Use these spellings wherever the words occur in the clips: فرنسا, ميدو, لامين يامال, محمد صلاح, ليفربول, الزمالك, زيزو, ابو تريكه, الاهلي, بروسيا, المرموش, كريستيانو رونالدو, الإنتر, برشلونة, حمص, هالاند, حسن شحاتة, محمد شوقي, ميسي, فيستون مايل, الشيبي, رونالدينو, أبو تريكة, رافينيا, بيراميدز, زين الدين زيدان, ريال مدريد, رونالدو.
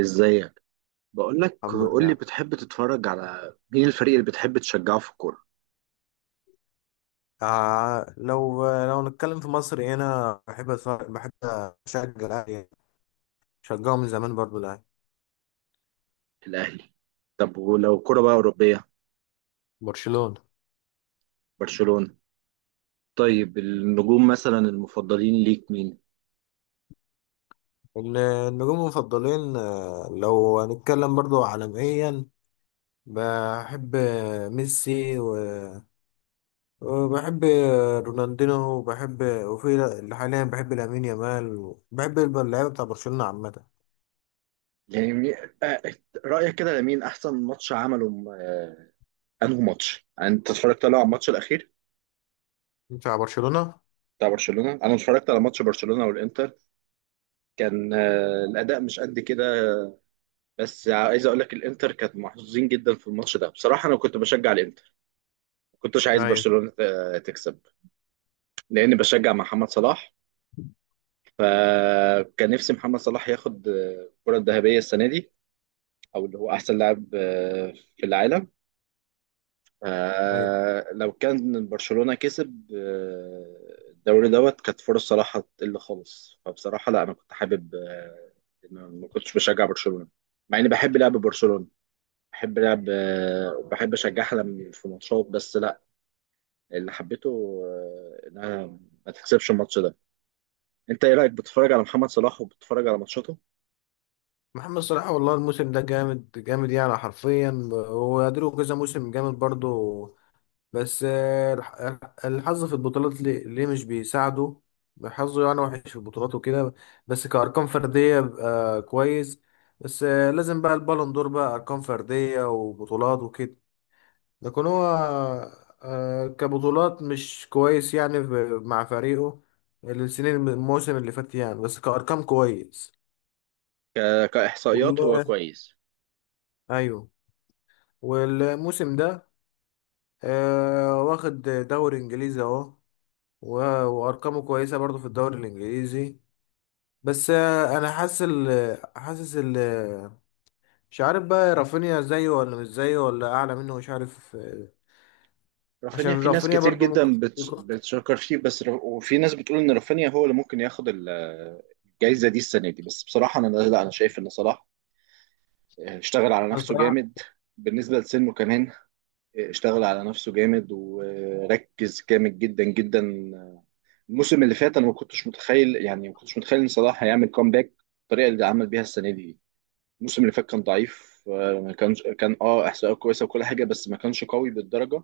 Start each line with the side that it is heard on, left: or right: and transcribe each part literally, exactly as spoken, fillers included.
right: ازيك؟ بقول لك،
left: الحمد
right: قول لي،
left: لله.
right: بتحب تتفرج على مين؟ الفريق اللي بتحب تشجعه في الكوره؟
left: آه لو لو نتكلم في مصر هنا بحب أتفرج- بحب اشجع الاهلي. شجعه من زمان برضو الاهلي.
right: الاهلي. طب ولو كوره بقى اوروبيه؟
left: برشلونة.
right: برشلونه. طيب، النجوم مثلا المفضلين ليك مين؟
left: ال- النجوم المفضلين، آه، لو هنتكلم برضو عالميا بحب ميسي و- وبحب رونالدينو، وبحب وفي لا- حاليا بحب لامين يامال، بحب اللعيبه بتاع برشلونه عامه.
right: يعني مي- آه، رايك كده، لمين احسن ماتش عمله؟ آه، انه ماتش انت اتفرجت له؟ على الماتش الاخير
left: بتاع برشلونه.
right: بتاع برشلونه؟ انا اتفرجت على ماتش برشلونه والانتر. كان آه، الاداء مش قد كده. بس عايز اقول لك، الانتر كانت محظوظين جدا في الماتش ده. بصراحه، انا كنت بشجع الانتر. ما كنتش عايز
left: ايوه،
right: برشلونه آه، تكسب. لاني بشجع محمد صلاح. فكان نفسي محمد صلاح ياخد الكرة الذهبية السنة دي، او اللي هو احسن لاعب آه، في العالم.
left: ايوه.
right: آه، لو كان برشلونة كسب آه، الدوري دوت، كانت فرص صلاح هتقل خالص. فبصراحة، لا، انا كنت حابب آه، إن أنا ما كنتش بشجع برشلونة. مع اني بحب لعب برشلونة، بحب لعب، آه، بحب اشجعها لما في ماتشات، بس لا، اللي حبيته آه، انها ما تكسبش الماتش ده. انت ايه رايك؟ بتتفرج على محمد صلاح وبتتفرج على ماتشاته؟
left: محمد صلاح والله الموسم ده جامد، جامد يعني، حرفيا هو له كذا موسم جامد برضه. بس آه، الح- الحظ في البطولات ليه ليه مش بيساعده. حظه يعني وحش في البطولات وكده. بس كأرقام فردية بقى كويس. بس آه، لازم بقى البالون دور بقى أرقام فردية وبطولات وكده. لكن هو آه، كبطولات مش كويس يعني ب- مع فريقه. السنين الموسم اللي فات يعني، بس كأرقام كويس.
right: ك... كاحصائيات هو
left: والله،
right: كويس.
left: ايوه. والموسم ده آه واخد دوري انجليزي اهو، و- وارقامه كويسه برضو في الدوري الانجليزي. بس آه انا حاسس ال حاسس ال مش عارف بقى رافينيا زيه ولا مش زيه ولا اعلى منه، مش عارف. آه،
right: رافينيا،
left: عشان
right: في ناس
left: رافينيا
right: كتير
left: برضو ممكن
right: جدا بت...
left: يكون-
right: بتشكر فيه، بس ر... وفي ناس بتقول ان رافينيا هو اللي ممكن ياخد ال- الجايزه دي السنه دي. بس بصراحه، انا، لا، انا شايف ان صلاح اشتغل على نفسه
left: الصراحه.
right: جامد. بالنسبه لسنه كمان اشتغل على نفسه جامد وركز جامد جدا جدا. الموسم اللي فات انا ما كنتش متخيل يعني ما كنتش متخيل ان صلاح هيعمل كومباك بالطريقه اللي عمل بيها السنه دي. الموسم اللي فات كان ضعيف. آه، ما كانش، كان اه احصائيه كويسه وكل حاجه، بس ما كانش قوي بالدرجه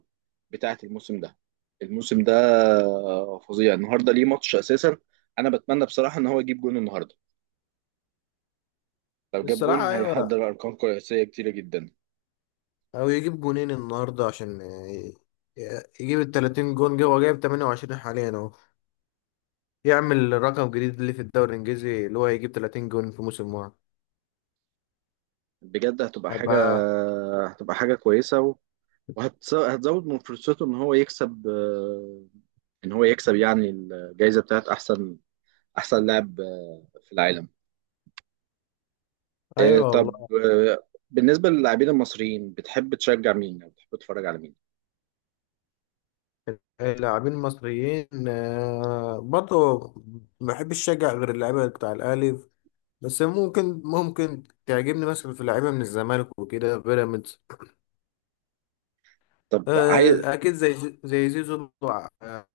right: بتاعه الموسم ده. الموسم ده آه، فظيع. النهارده ليه ماتش اساسا. انا بتمنى بصراحه ان هو يجيب جون النهارده. لو جاب جون،
left: الصراحه، ايوه.
right: هيحضر ارقام قياسيه كتيره جدا.
left: او يجيب جونين النهارده عشان آه، ي- يجيب ال تلاتين جون. جه هو جايب ثمانية وعشرين حاليا اهو. يعمل رقم جديد اللي في الدوري الانجليزي، اللي هو يجيب تلاتين جون في موسم واحد.
right: بجد هتبقى حاجه.
left: هيبقى.
right: هتبقى حاجه كويسه و- وهتس- هتزود من فرصته ان هو يكسب، آه، ان هو يكسب يعني الجائزه بتاعه احسن، احسن لاعب آه، في العالم.
left: ايوه،
right: آه، طب،
left: والله.
right: آه، بالنسبة للاعبين المصريين، بتحب تشجع مين أو بتحب تتفرج على مين؟
left: اللاعبين المصريين آه، برضه ما بحبش اشجع غير اللعيبه بتاع الاهلي. بس ممكن ممكن تعجبني مثلا في لعيبه من الزمالك وكده، بيراميدز.
right: طب، عايز.
left: آه، اكيد زي زي زي زيزو ع-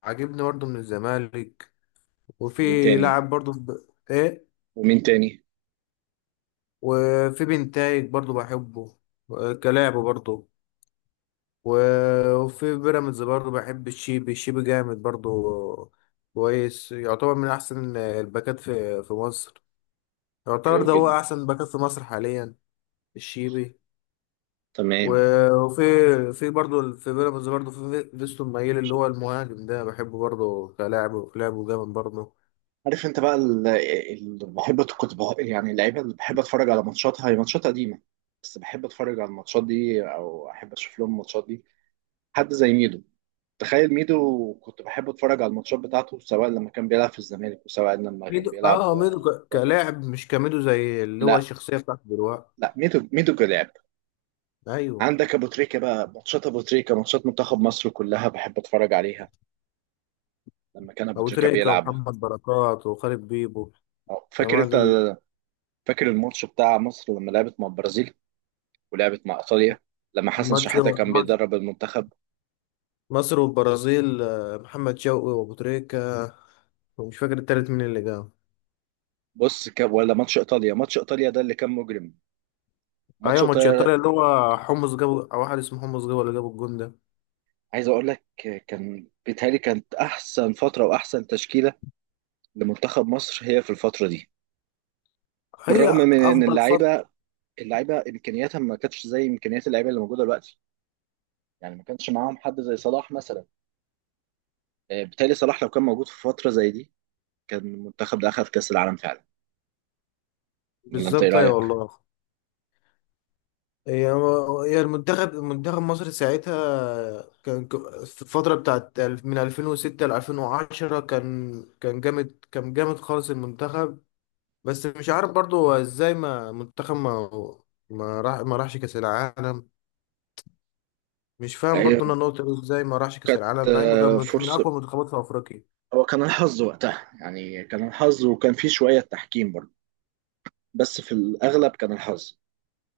left: عاجبني برضه من الزمالك.
right: ومين
left: وفي
right: تاني؟
left: لاعب برضه في ب- ايه.
right: ومين تاني؟
left: وفي بنتايج برضه بحبه، آه، كلاعب برضه. و- وفي بيراميدز برضه بحب الشيبي. الشيبي جامد برضه، كويس، يعتبر من احسن الباكات في في مصر. يعتبر
right: حلو
left: ده هو
right: جدا.
left: احسن باكات في مصر حاليا، الشيبي.
right: تمام.
left: و- وفي في برضه في بيراميدز برضه في فيستون مايل اللي هو المهاجم ده، بحبه برضه كلاعب، كلاعب جامد برضه.
right: عارف انت بقى؟ اللي بحب، كنت بح- يعني اللعيبة اللي بحب اتفرج على ماتشاتها هي ماتشات قديمة. بس بحب اتفرج على الماتشات دي، او احب اشوف لهم الماتشات دي. حد زي ميدو. تخيل، ميدو كنت بحب اتفرج على الماتشات بتاعته، سواء لما كان بيلعب في الزمالك وسواء لما كان
left: ميدو، اه
right: بيلعب
left: ميدو
right: آه،
left: ك-
right: بره.
left: كلاعب، مش كميدو زي اللي هو
right: لا.
left: الشخصيه بتاعته دلوقتي.
right: لا، ميدو ميدو كلاعب.
left: ايوه.
right: عندك ابو تريكه بقى، ماتشات ابو تريكه، ماتشات منتخب مصر كلها بحب اتفرج عليها لما كان ابو
left: ابو
right: تريكه
left: تريكه
right: بيلعب.
left: ومحمد بركات وخالد بيبو،
right: أه، فاكر
left: جماعه
right: انت؟
left: دول.
right: فاكر الماتش بتاع مصر لما لعبت مع البرازيل ولعبت مع ايطاليا، لما حسن
left: ماتش
right: شحاته كان
left: مصر
right: بيدرب المنتخب؟
left: مصر والبرازيل، آه، محمد شوقي وابو تريكه، ومش فاكر التالت مين اللي جاب.
right: بص، ك... ولا ماتش ايطاليا. ماتش ايطاليا ده اللي كان مجرم. ماتش
left: ايوه ماتش
right: ايطاليا!
left: ايطاليا اللي هو حمص جابه، او واحد اسمه حمص جابه اللي جابه الجون ده.
right: عايز اقول لك، كان بيتهيألي كانت احسن فتره واحسن تشكيله لمنتخب مصر هي في الفتره دي.
left: هي
right: بالرغم من ان
left: افضل فتره.
right: اللعيبه، اللعيبه امكانياتها ما كانتش زي امكانيات اللعيبه اللي موجوده دلوقتي، يعني ما كانش معاهم حد زي صلاح مثلا. آه، بالتالي صلاح لو كان موجود في فترة زي دي، كان المنتخب ده أخذ كأس العالم فعلا. ولا أنت إيه
left: بالظبط، ايوه
right: رأيك؟
left: والله. هي هي المنتخب منتخب مصر ساعتها كان، ك- في الفتره بتاعت الف- من ألفين وستة ل ألفين وعشرة، كان كان جامد، كان جامد خالص المنتخب. بس مش عارف برضو هو ازاي ما منتخب ما ما راح ما راحش كاس العالم. مش فاهم
right: آه،
left: برضو انا النقطه دي، ازاي ما راحش كاس
right: كانت
left: العالم مع انه كان
right: آه،
left: من من
right: فرصة.
left: اقوى المنتخبات في افريقيا.
right: هو كان الحظ وقتها، يعني كان الحظ، وكان فيه شوية تحكيم برضه. بس في الأغلب كان الحظ.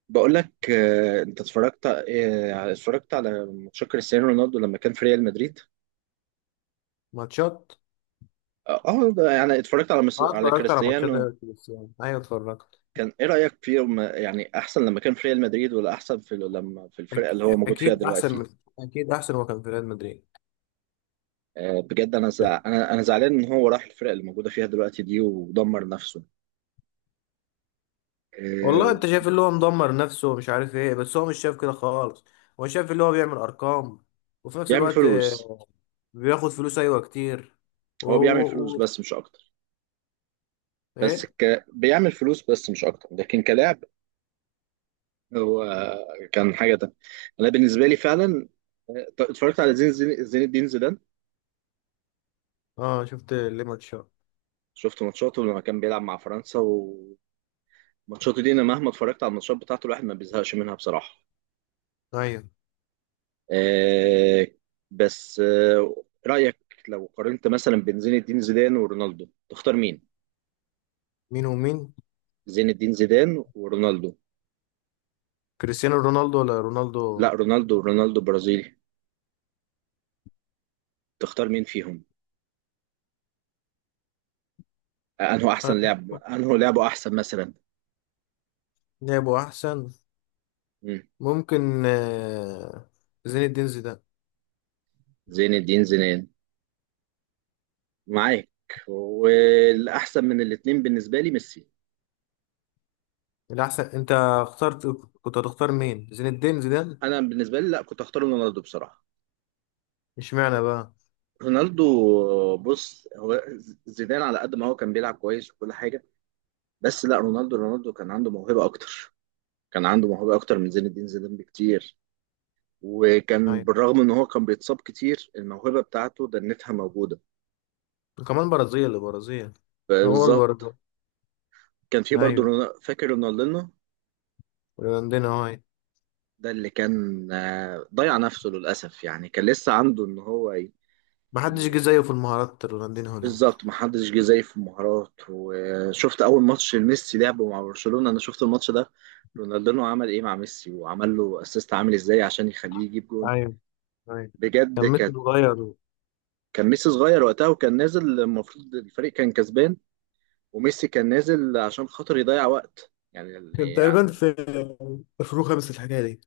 right: بقول لك، آه، أنت اتفرجت آه، اتفرجت على ماتش كريستيانو رونالدو لما كان في ريال مدريد؟
left: ماتشات.
right: اه، آه، ده يعني اتفرجت على مس...
left: اه
right: على
left: اتفرجت على ماتشات،
right: كريستيانو.
left: أيوة، بس يعني ايوه اتفرجت.
right: كان ايه رأيك فيه؟ وما- يعني احسن لما كان في ريال مدريد ولا احسن في لما في الفرقة
left: أك-
right: اللي هو موجود فيها
left: اكيد احسن من
right: دلوقتي؟
left: اكيد احسن، هو كان في ريال مدريد.
right: آه، بجد انا زع... انا انا زعلان ان هو راح الفرق اللي موجوده فيها دلوقتي دي ودمر نفسه.
left: والله
right: آه،
left: انت شايف اللي هو مدمر نفسه ومش عارف ايه، بس هو مش شايف كده خالص. هو شايف اللي هو بيعمل ارقام، وفي نفس
right: بيعمل
left: الوقت
right: فلوس.
left: آه، بياخد فلوس، ايوه، كتير. و...
right: هو بيعمل
left: و...
right: فلوس
left: و...
right: بس مش اكتر. بس،
left: ايه.
right: ك... بيعمل فلوس بس مش اكتر، لكن كلاعب، هو كان حاجه تانية. انا بالنسبه لي فعلا، آه، اتفرجت على زين زين زين الدين زيدان.
left: اه، شفت ليمون شو.
right: شفت ماتشاته لما كان بيلعب مع فرنسا، وماتشاته دي، انا مهما اتفرجت على الماتشات بتاعته الواحد ما بيزهقش منها بصراحه.
left: ايوه.
right: آه. بس، آه رأيك، لو قارنت مثلا بين زين الدين زيدان ورونالدو، تختار مين؟
left: مين ومين؟
right: زين الدين زيدان ورونالدو.
left: كريستيانو رونالدو ولا رونالدو؟
right: لا، رونالدو، ورونالدو برازيلي. تختار مين فيهم؟ آه، أنه أحسن لاعب، أنه لعبه أحسن مثلا؟
left: لعبه احسن.
right: مم.
left: ممكن آه، زين الدين زيدان.
right: زين الدين زيدان. معاك. والأحسن من الاتنين بالنسبة لي ميسي.
left: الاحسن، انت اخترت، كنت هتختار مين، زين الدين زيدان.
right: أنا بالنسبة لي، لا، كنت أختار رونالدو بصراحة.
left: اشمعنى بقى؟
right: رونالدو. بص، هو زيدان على قد ما هو كان بيلعب كويس وكل حاجة، بس لا، رونالدو رونالدو كان عنده موهبة أكتر. كان عنده موهبة أكتر من زين الدين زيدان بكتير. وكان،
left: ايوه،
right: بالرغم إن هو كان بيتصاب كتير، الموهبة بتاعته دنتها موجودة.
left: وكمان برازيل البرازيل. هو
right: بالظبط.
left: البرازيل.
right: كان في برضه،
left: ايوه،
right: رونا- فاكر رونالدينو؟
left: رونالدينو هاي.
right: ده اللي كان آه، ضيع نفسه للأسف، يعني كان لسه عنده إن هو ي...
left: ما حدش جه
right: ي-
left: زيه في المهارات، رونالدينو ده.
right: بالظبط، محدش جه زيه في المهارات. وشفت أول ماتش ميسي لعبه مع برشلونة، أنا شفت الماتش ده. رونالدينو عمل إيه مع ميسي؟ وعمل له أسيست عامل إزاي عشان يخليه يجيب جون.
left: ايوه، ايوه.
right: بجد.
left: كان ميسي صغير.
right: كان ميسي صغير وقتها وكان نازل. المفروض الفريق كان كسبان. وميسي كان نازل عشان خاطر يضيع وقت يعني.
left: كان تقريبا
right: يعني،
left: في ألفين وخمسة الحكايه دي.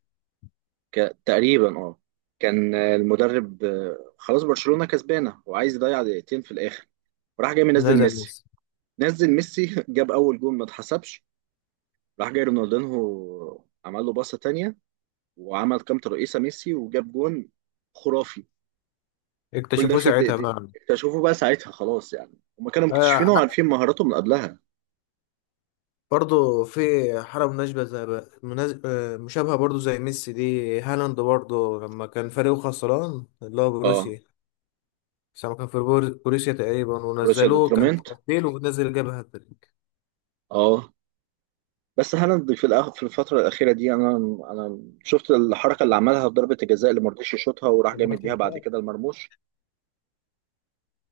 right: ك... تقريبا اه. كان المدرب آه، خلاص برشلونة كسبانة وعايز يضيع دقيقتين في الآخر. وراح جاي منزل
left: نزل
right: ميسي.
left: ميسي.
right: نزل ميسي جاب أول جول ما اتحسبش. راح جاي رونالدينهو عمل له باصة تانية، وعمل كام ترقيصة ميسي وجاب جون. خرافي. كل ده
left: اكتشفوه
right: في
left: ساعتها
right: دقيقتين.
left: بقى.
right: اكتشفوه بقى ساعتها خلاص يعني. هما كانوا
left: آه،
right: مكتشفينه وعارفين مهاراته من قبلها.
left: برضه في حالة مناسبة زي بقى، مناز... آه مشابهة برضه زي ميسي دي. هالاند برضه لما كان فريقه خسران، اللي هو
right: اه.
left: بروسيا. بس لما كان في بور- بروسيا تقريبا،
right: بروسيا
left: ونزلوه كان
right: دورتموند.
left: تبديل ونزل جاب هاتريك.
right: اه. بس هالاند في الأخ... في الفتره الاخيره دي، انا انا شفت الحركه اللي عملها في ضربه الجزاء، اللي ما رضيش يشوطها وراح جاي
left: الماتش
right: مديها
left: اللي
right: بعد
left: فات.
right: كده المرموش.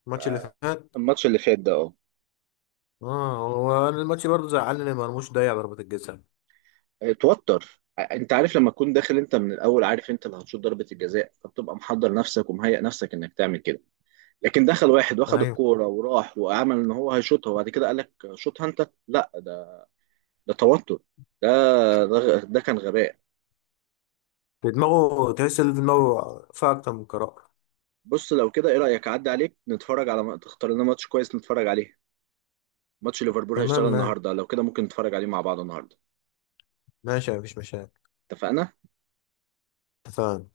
left: الماتش اللي فات.
right: الماتش اللي فات ده، اه.
left: اه، هو أنا الماتش برضه زعلني، ما مرموش ضيع ضربة الجزاء.
right: اتوتر، ع- انت عارف، لما تكون داخل انت من الاول عارف انت اللي هتشوط ضربه الجزاء، فبتبقى محضر نفسك ومهيئ نفسك انك تعمل كده. لكن دخل واحد واخد
left: ايوه.
right: الكوره وراح وعمل ان هو هيشوطها، وبعد كده قال لك شوطها انت، لا، ده ده توتر. ده ده, غ- ده كان غباء.
left: في دماغه تحس ان في دماغه فيها اكتر من قرار.
right: بص، لو كده، ايه رايك اعدي عليك نتفرج على تختار لنا ماتش كويس نتفرج عليه؟ ماتش ليفربول
left: تمام،
right: هيشتغل
left: مان.
right: النهارده، لو كده ممكن نتفرج عليه مع بعض النهارده.
left: ماشي، مفيش مشاكل.
right: اتفقنا.
left: اتفقنا.